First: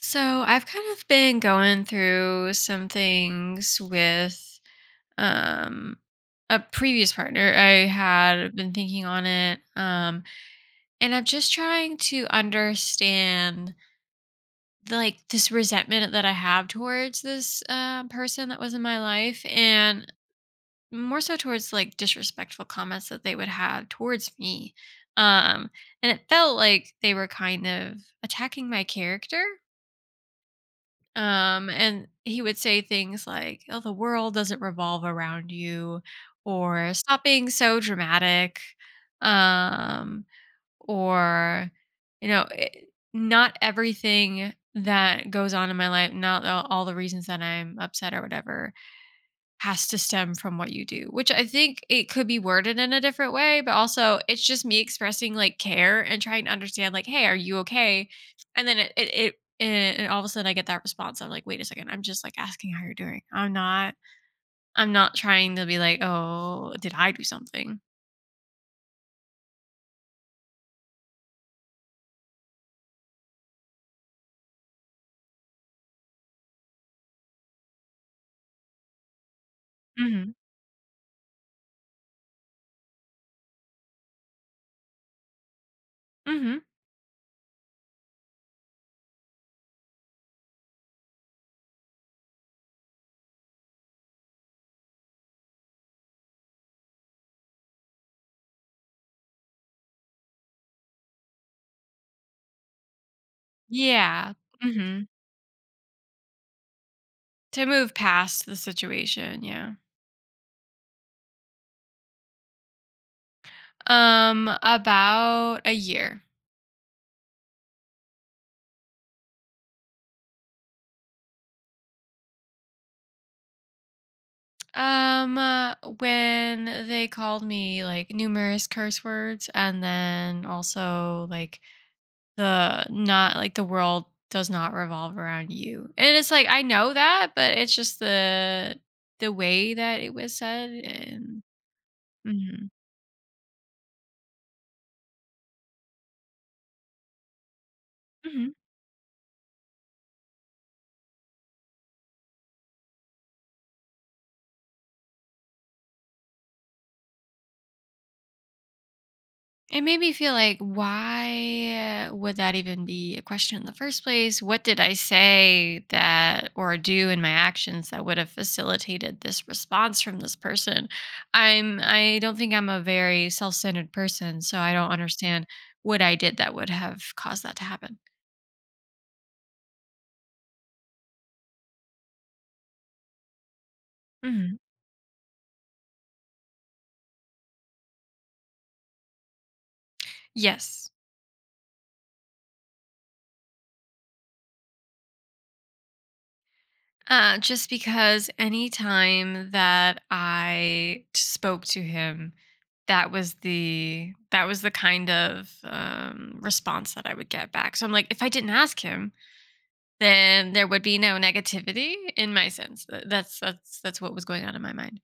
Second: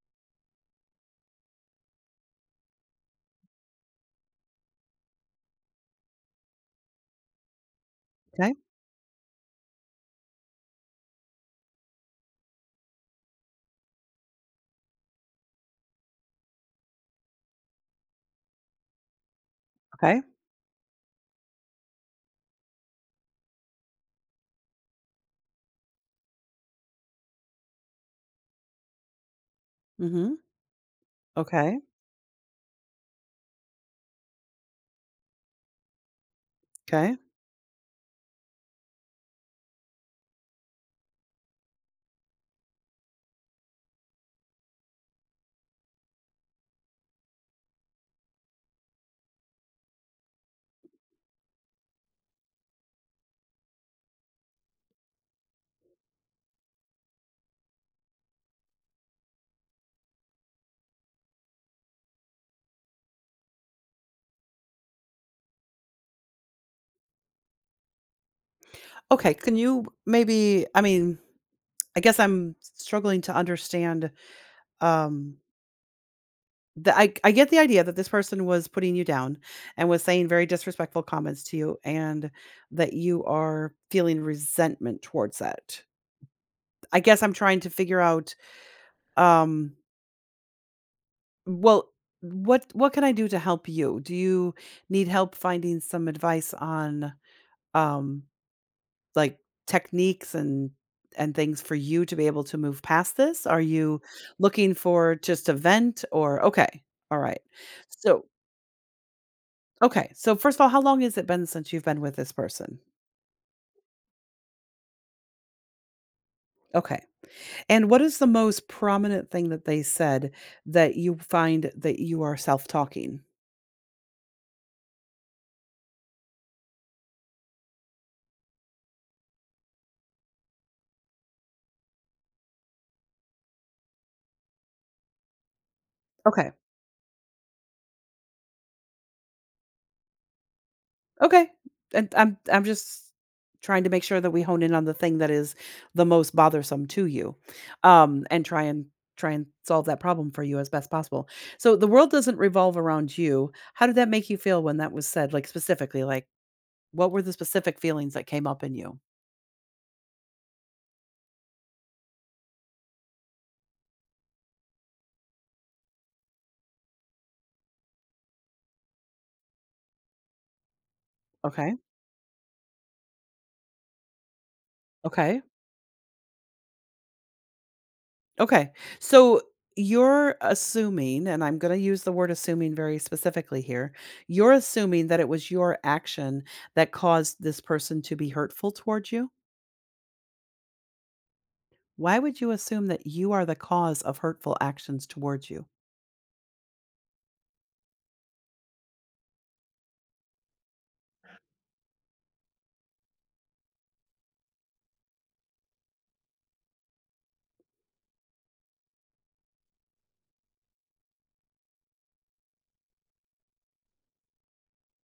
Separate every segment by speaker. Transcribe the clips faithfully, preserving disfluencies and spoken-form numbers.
Speaker 1: So I've kind of been going through some things with um a previous partner. I
Speaker 2: Okay,
Speaker 1: had been thinking on it. Um and I'm just trying to understand the, like this resentment that I have towards this uh, person that was in my life, and
Speaker 2: okay.
Speaker 1: more so towards like disrespectful comments that they would have towards me. Um and it felt like they were kind of attacking my character.
Speaker 2: Mhm.
Speaker 1: Um,
Speaker 2: Okay,
Speaker 1: and he would say things like, "Oh, the world doesn't revolve around you," or
Speaker 2: okay.
Speaker 1: "Stop being so dramatic," um, or you know, eh, not everything that goes on in my life, not all all the reasons that I'm upset or whatever has to stem from what you do, which I think it could be worded in a different way, but also it's just me expressing like care and trying to understand, like, hey, are you okay? And then it, it, it and and all of a sudden I get that response. I'm like, wait a second, I'm just like asking how you're doing. I'm not, I'm not trying to be like, oh, did I do something?
Speaker 2: Okay, can you maybe I mean, I guess I'm struggling to understand, um, the I I get the idea that this person was putting you down and was
Speaker 1: Mm
Speaker 2: saying
Speaker 1: hmm.
Speaker 2: very disrespectful comments to you and that you are feeling resentment towards that.
Speaker 1: Mm hmm.
Speaker 2: I guess I'm trying to figure out, um, well, what what can I do to help you? Do you need help finding some advice on, um like, techniques and and things for you to be able to move past this? Are you
Speaker 1: Yeah. Mm
Speaker 2: looking
Speaker 1: hmm.
Speaker 2: for just a vent, or okay, all right.
Speaker 1: To move
Speaker 2: So
Speaker 1: past the situation. Yeah.
Speaker 2: okay, so first of all, how long has it been since you've been with this person?
Speaker 1: Um, about a year.
Speaker 2: Okay. And what is the most prominent thing that they said that you find that you are self-talking?
Speaker 1: Um, uh, when they called me like numerous curse words, and then also like the not like the world does not revolve around you, and it's like
Speaker 2: Okay.
Speaker 1: I know that, but it's just the the way that it was said, and
Speaker 2: Okay. And I'm I'm just trying to make sure that we hone in on the thing that is the most bothersome to you, um, and
Speaker 1: hmm.
Speaker 2: try and try and solve that problem for you as best possible. So the world doesn't revolve around you. How did that make you feel when that was said? Like specifically, like what were the specific feelings that came up in you?
Speaker 1: It made me feel like, why uh, would that even be a question in the first place? What did I say that or do in my actions that would have facilitated this response from this person?
Speaker 2: Okay.
Speaker 1: I'm I don't think I'm a very self-centered person, so I don't
Speaker 2: Okay.
Speaker 1: understand what I did that would have caused that to happen.
Speaker 2: Okay. So you're assuming, and I'm going to use the word assuming very specifically here, you're
Speaker 1: Mhm.
Speaker 2: assuming that it was your action that caused this person to be hurtful towards you?
Speaker 1: Yes.
Speaker 2: Why would you assume that you are the cause of hurtful actions towards you?
Speaker 1: Uh, just because any time that I spoke to him, that was the that was the kind of um, response that I would get back. So I'm like, if I didn't ask him, then there would be no negativity in my sense. Th- That's that's that's what was going on in my mind.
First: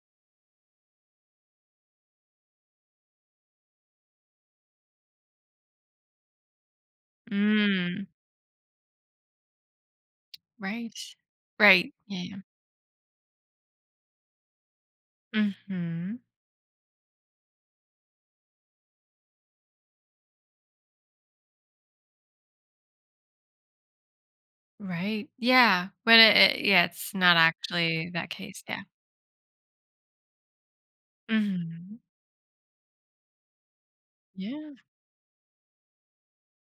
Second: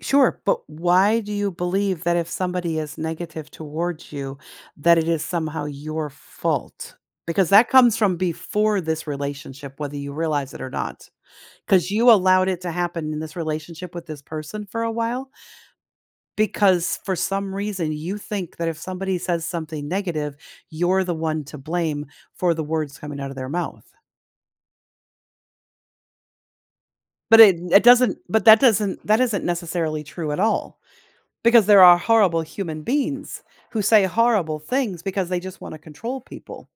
Speaker 2: Sure, but why do you believe that if somebody is negative towards you, that it is somehow your fault? Because that comes
Speaker 1: Mm,
Speaker 2: from before this relationship, whether you realize it or
Speaker 1: right.
Speaker 2: not. Because
Speaker 1: Right.
Speaker 2: you
Speaker 1: Yeah.
Speaker 2: allowed it to happen in this relationship with this person for a while.
Speaker 1: Yeah. Hmm.
Speaker 2: Because for some reason, you think that if somebody says something negative, you're the one to blame for the words coming out of their mouth.
Speaker 1: Right. Yeah. When it, it- yeah, it's not
Speaker 2: But it it
Speaker 1: actually
Speaker 2: doesn't
Speaker 1: that
Speaker 2: but that
Speaker 1: case. Yeah.
Speaker 2: doesn't that isn't necessarily true at all, because there are
Speaker 1: Hmm.
Speaker 2: horrible human beings who say horrible
Speaker 1: Yeah.
Speaker 2: things because they just wanna control people,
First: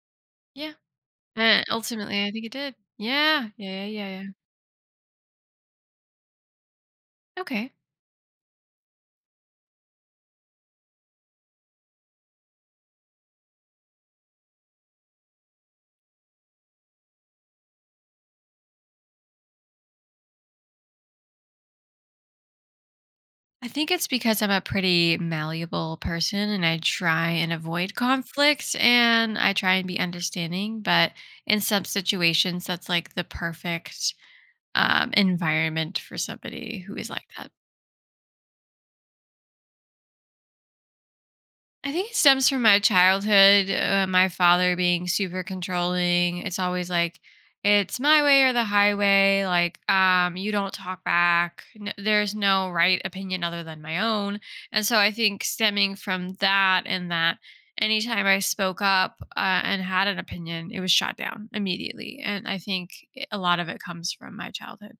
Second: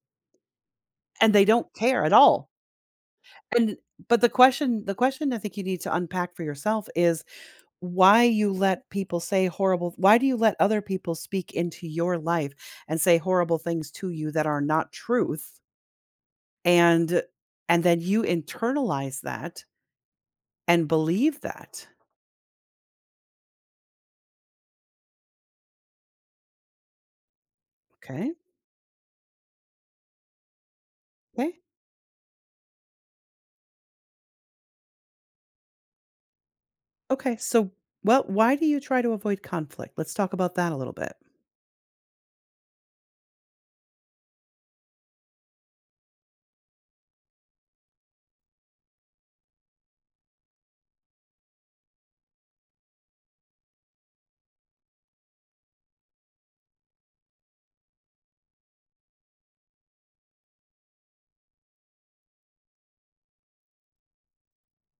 Speaker 1: Yeah.
Speaker 2: and they
Speaker 1: Uh,
Speaker 2: don't care at
Speaker 1: ultimately, I think
Speaker 2: all.
Speaker 1: it did. Yeah.
Speaker 2: And
Speaker 1: Yeah, yeah, yeah,
Speaker 2: but
Speaker 1: yeah.
Speaker 2: the question the question I think you need to unpack for yourself is
Speaker 1: Okay.
Speaker 2: why you let people say horrible why do you let other people speak into your life and say horrible things to you that are not truth, and and then you internalize that and believe that?
Speaker 1: I think it's because I'm a pretty malleable person, and I try and avoid
Speaker 2: Okay.
Speaker 1: conflicts and I try and be understanding, but
Speaker 2: Okay.
Speaker 1: in some situations that's like the perfect um, environment for somebody who is like
Speaker 2: Okay,
Speaker 1: that.
Speaker 2: so well, why do you try to avoid conflict? Let's talk about that a little bit.
Speaker 1: I think it stems from my childhood. Uh, my father being super controlling. It's always like, it's my way or the highway. Like, um, you don't talk back. N- there's no right opinion other than my own. And so I think stemming from that, and that, anytime I spoke up uh, and had an opinion, it was shot down immediately. And I think it- a lot of it comes from my childhood.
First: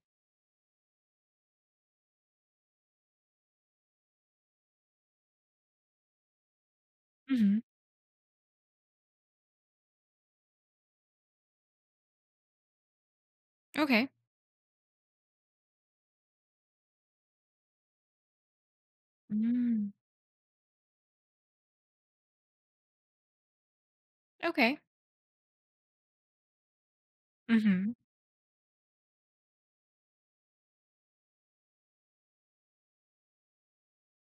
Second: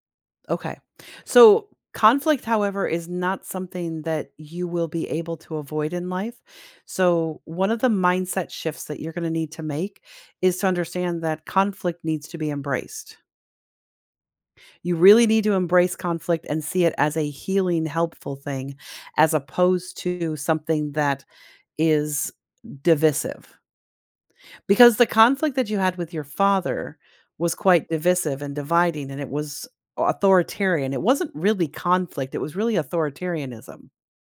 Speaker 2: Okay. So conflict, however, is not something that you will be able to avoid in life. So
Speaker 1: Hmm.
Speaker 2: one of the mindset shifts that you're going to need to make is to understand that conflict needs to be embraced.
Speaker 1: Okay.
Speaker 2: You really need to embrace conflict and see it as a healing, helpful thing, as
Speaker 1: Mm,
Speaker 2: opposed to something that is divisive.
Speaker 1: okay.
Speaker 2: Because the conflict that you had with your father was quite
Speaker 1: Hmm.
Speaker 2: divisive and dividing, and it was authoritarian. It wasn't really conflict, it was really authoritarianism.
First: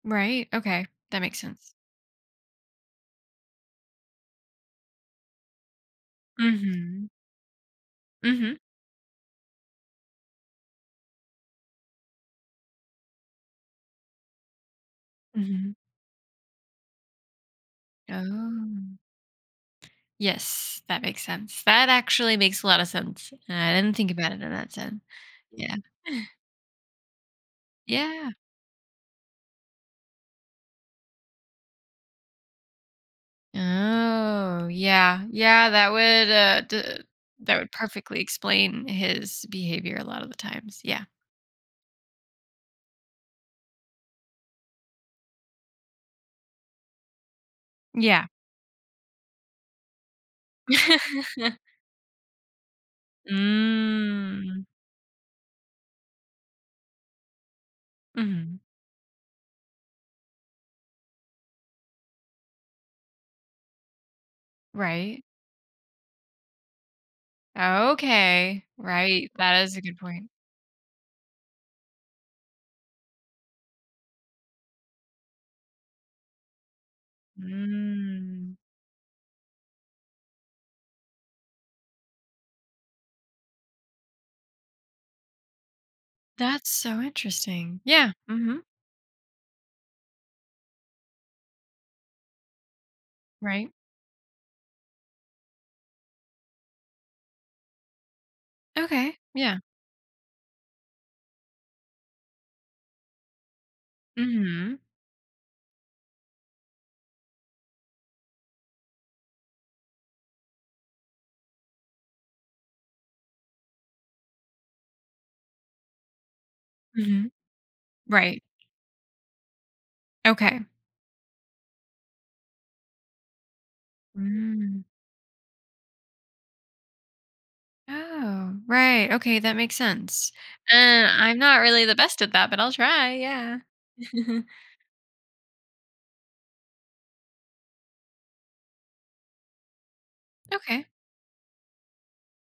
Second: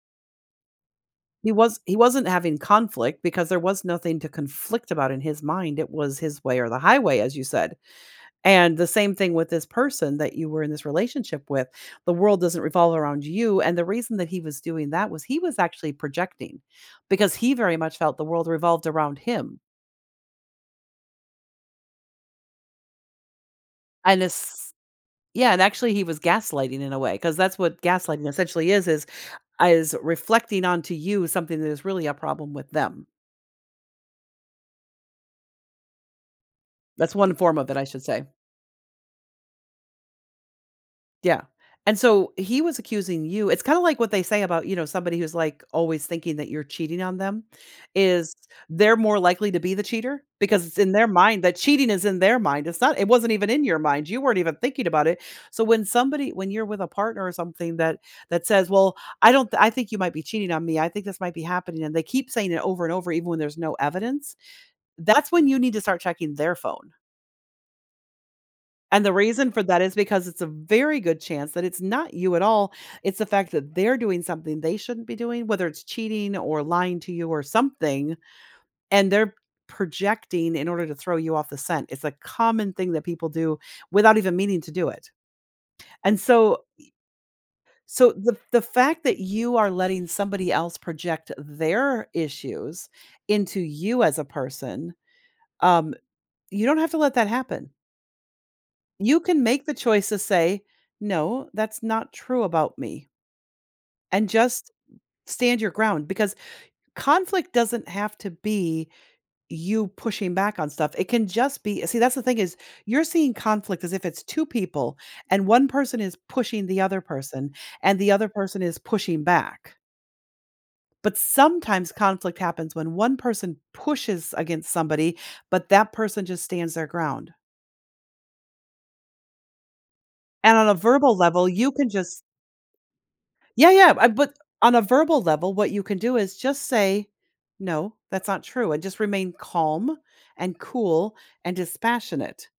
Speaker 1: Right. Okay. That makes
Speaker 2: He
Speaker 1: sense.
Speaker 2: was he wasn't having conflict because there was nothing to conflict about in his mind. It was his way or the
Speaker 1: Hmm.
Speaker 2: highway, as you said.
Speaker 1: Hmm.
Speaker 2: And the same thing with this person that you were in this relationship with. The world doesn't revolve around you. And the reason that he was doing that was he was
Speaker 1: Mhm.
Speaker 2: actually projecting because he very much felt the world revolved
Speaker 1: Oh.
Speaker 2: around him.
Speaker 1: Yes, that makes sense. That actually makes a lot of sense. I didn't think
Speaker 2: And
Speaker 1: about it in that
Speaker 2: as
Speaker 1: sense.
Speaker 2: Yeah, and
Speaker 1: Yeah.
Speaker 2: actually he was gaslighting in a way, because that's what gaslighting
Speaker 1: Yeah.
Speaker 2: essentially is, is is reflecting onto you something that is really a problem with them.
Speaker 1: Oh, yeah. Yeah, that would uh d-
Speaker 2: That's one form
Speaker 1: that
Speaker 2: of
Speaker 1: would
Speaker 2: it, I should
Speaker 1: perfectly
Speaker 2: say.
Speaker 1: explain his behavior a lot of the times. Yeah.
Speaker 2: Yeah. And so he was accusing you it's kinda like what they say about, you know, somebody who's, like, always thinking that you're cheating on them,
Speaker 1: Yeah.
Speaker 2: is they're more likely to be the cheater because it's in their mind that cheating is in their mind. It's not it wasn't even in your mind. You weren't even
Speaker 1: Mm.
Speaker 2: thinking about it. So when somebody when you're with a partner or something that that
Speaker 1: Hmm.
Speaker 2: says, "Well, I don't th- I think you might be cheating on me. I think this might be happening," and they keep saying it over and over even when there's no evidence,
Speaker 1: Right.
Speaker 2: that's when you need to start checking their phone.
Speaker 1: Okay.
Speaker 2: And the
Speaker 1: Right.
Speaker 2: reason for
Speaker 1: That is
Speaker 2: that
Speaker 1: a
Speaker 2: is
Speaker 1: good
Speaker 2: because
Speaker 1: point.
Speaker 2: it's a very good chance that it's not you at all. It's the fact that they're doing something they shouldn't be doing, whether it's cheating or lying to you or something,
Speaker 1: Mm.
Speaker 2: and they're projecting in order to throw you off the scent. It's a common thing that people do without even meaning to do it. And so
Speaker 1: That's so interesting.
Speaker 2: so
Speaker 1: Yeah.
Speaker 2: the
Speaker 1: Hmm.
Speaker 2: the fact that you are letting somebody else project their issues into
Speaker 1: Right.
Speaker 2: you as a person, um, you don't have to let that happen.
Speaker 1: Okay.
Speaker 2: You can
Speaker 1: Yeah.
Speaker 2: make the choice to say, "No, that's not true about me," and just
Speaker 1: Mhm.
Speaker 2: stand your ground because conflict doesn't have to be you pushing back on stuff. It can just be See, that's the thing is, you're seeing conflict as if it's two people and one person is pushing the other
Speaker 1: Mhm.
Speaker 2: person and the other
Speaker 1: Right.
Speaker 2: person is pushing back.
Speaker 1: Okay.
Speaker 2: But sometimes conflict happens when one person pushes against
Speaker 1: Mm.
Speaker 2: somebody, but that person just stands their ground.
Speaker 1: Oh, right. Okay, that makes sense.
Speaker 2: And on a
Speaker 1: And
Speaker 2: verbal
Speaker 1: I'm
Speaker 2: level,
Speaker 1: not
Speaker 2: you
Speaker 1: really
Speaker 2: can
Speaker 1: the best
Speaker 2: just—
Speaker 1: at that, but I'll try, yeah.
Speaker 2: yeah, yeah. I But on a verbal level, what you can do is just say, "No, that's not true," and just remain calm and
Speaker 1: Okay.
Speaker 2: cool and dispassionate.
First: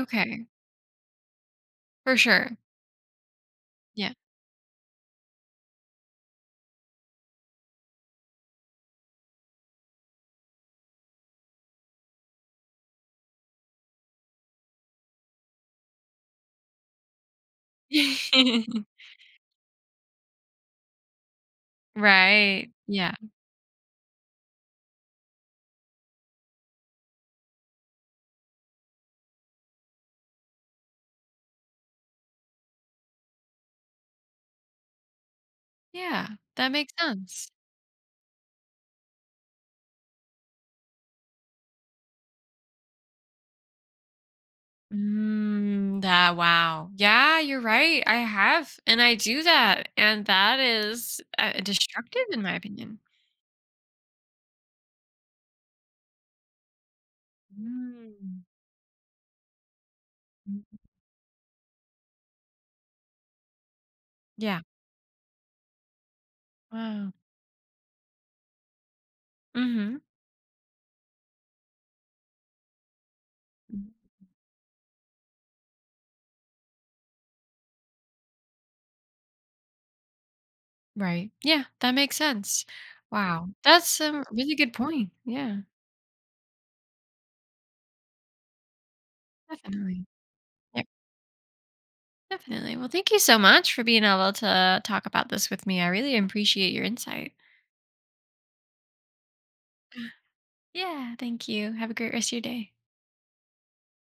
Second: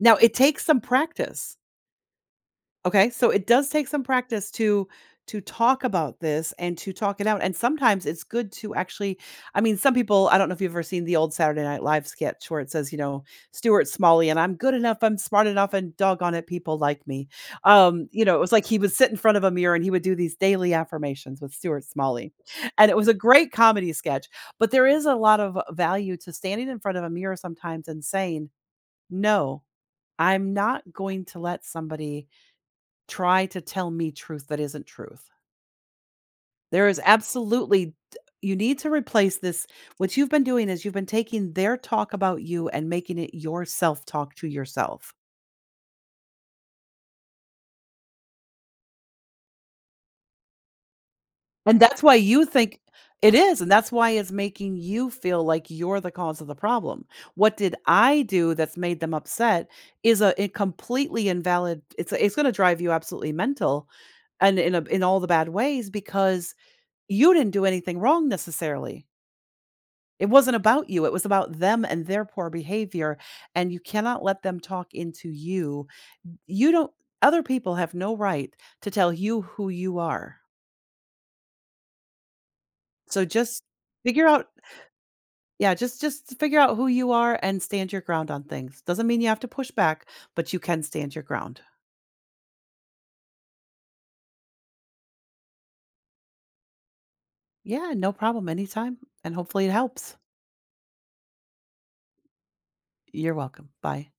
Speaker 2: Now it takes some practice.
Speaker 1: For sure.
Speaker 2: Okay, so it does take some
Speaker 1: Yeah.
Speaker 2: practice to to talk about this and to talk it out. And sometimes it's good to actually, I mean, some people, I don't know if you've ever seen the old Saturday Night Live sketch where it says, you know, Stuart Smalley, and I'm good enough, I'm smart enough, and doggone it, people like me. Um, you know, it was like he would sit in front of a mirror and he would do these daily affirmations with Stuart Smalley.
Speaker 1: Right.
Speaker 2: And it was a
Speaker 1: Yeah.
Speaker 2: great comedy sketch. But there is a lot of value to standing in front of a mirror sometimes and saying, no, I'm not going to let somebody try to tell me truth that isn't truth.
Speaker 1: Yeah. That
Speaker 2: There
Speaker 1: makes
Speaker 2: is
Speaker 1: sense.
Speaker 2: absolutely— you need to replace this— what you've been doing is you've been taking their talk about you and making it your self-talk to yourself.
Speaker 1: Mm, that wow. Yeah, you're right. I have, and I do that, and that is, uh,
Speaker 2: And that's why
Speaker 1: destructive in
Speaker 2: you
Speaker 1: my
Speaker 2: think
Speaker 1: opinion.
Speaker 2: it is, and that's why it's making you feel like you're the cause of the problem. What did I
Speaker 1: Mm.
Speaker 2: do that's made them upset is a a
Speaker 1: Mm.
Speaker 2: completely invalid— it's it's gonna drive you absolutely mental and
Speaker 1: Yeah.
Speaker 2: in a in all the bad ways, because
Speaker 1: Wow.
Speaker 2: you didn't do anything wrong necessarily.
Speaker 1: Mhm.
Speaker 2: It wasn't about you, it was about them and their poor behavior, and you cannot let them talk into you. You don't— other people have no right to tell you who you are.
Speaker 1: Right. Yeah, that makes sense.
Speaker 2: So
Speaker 1: Wow,
Speaker 2: just
Speaker 1: that's a
Speaker 2: figure out—
Speaker 1: really good point. Yeah,
Speaker 2: yeah, just just figure out who you are and stand your ground on things. Doesn't mean you have to push back,
Speaker 1: definitely.
Speaker 2: but you
Speaker 1: Yeah,
Speaker 2: can stand your ground.
Speaker 1: definitely. Well, thank you so much for being able to talk about this with me. I really appreciate your insight.
Speaker 2: Yeah, no problem, anytime, and hopefully it helps.
Speaker 1: Yeah, thank you. Have a great rest of your day.
Speaker 2: You're welcome. Bye.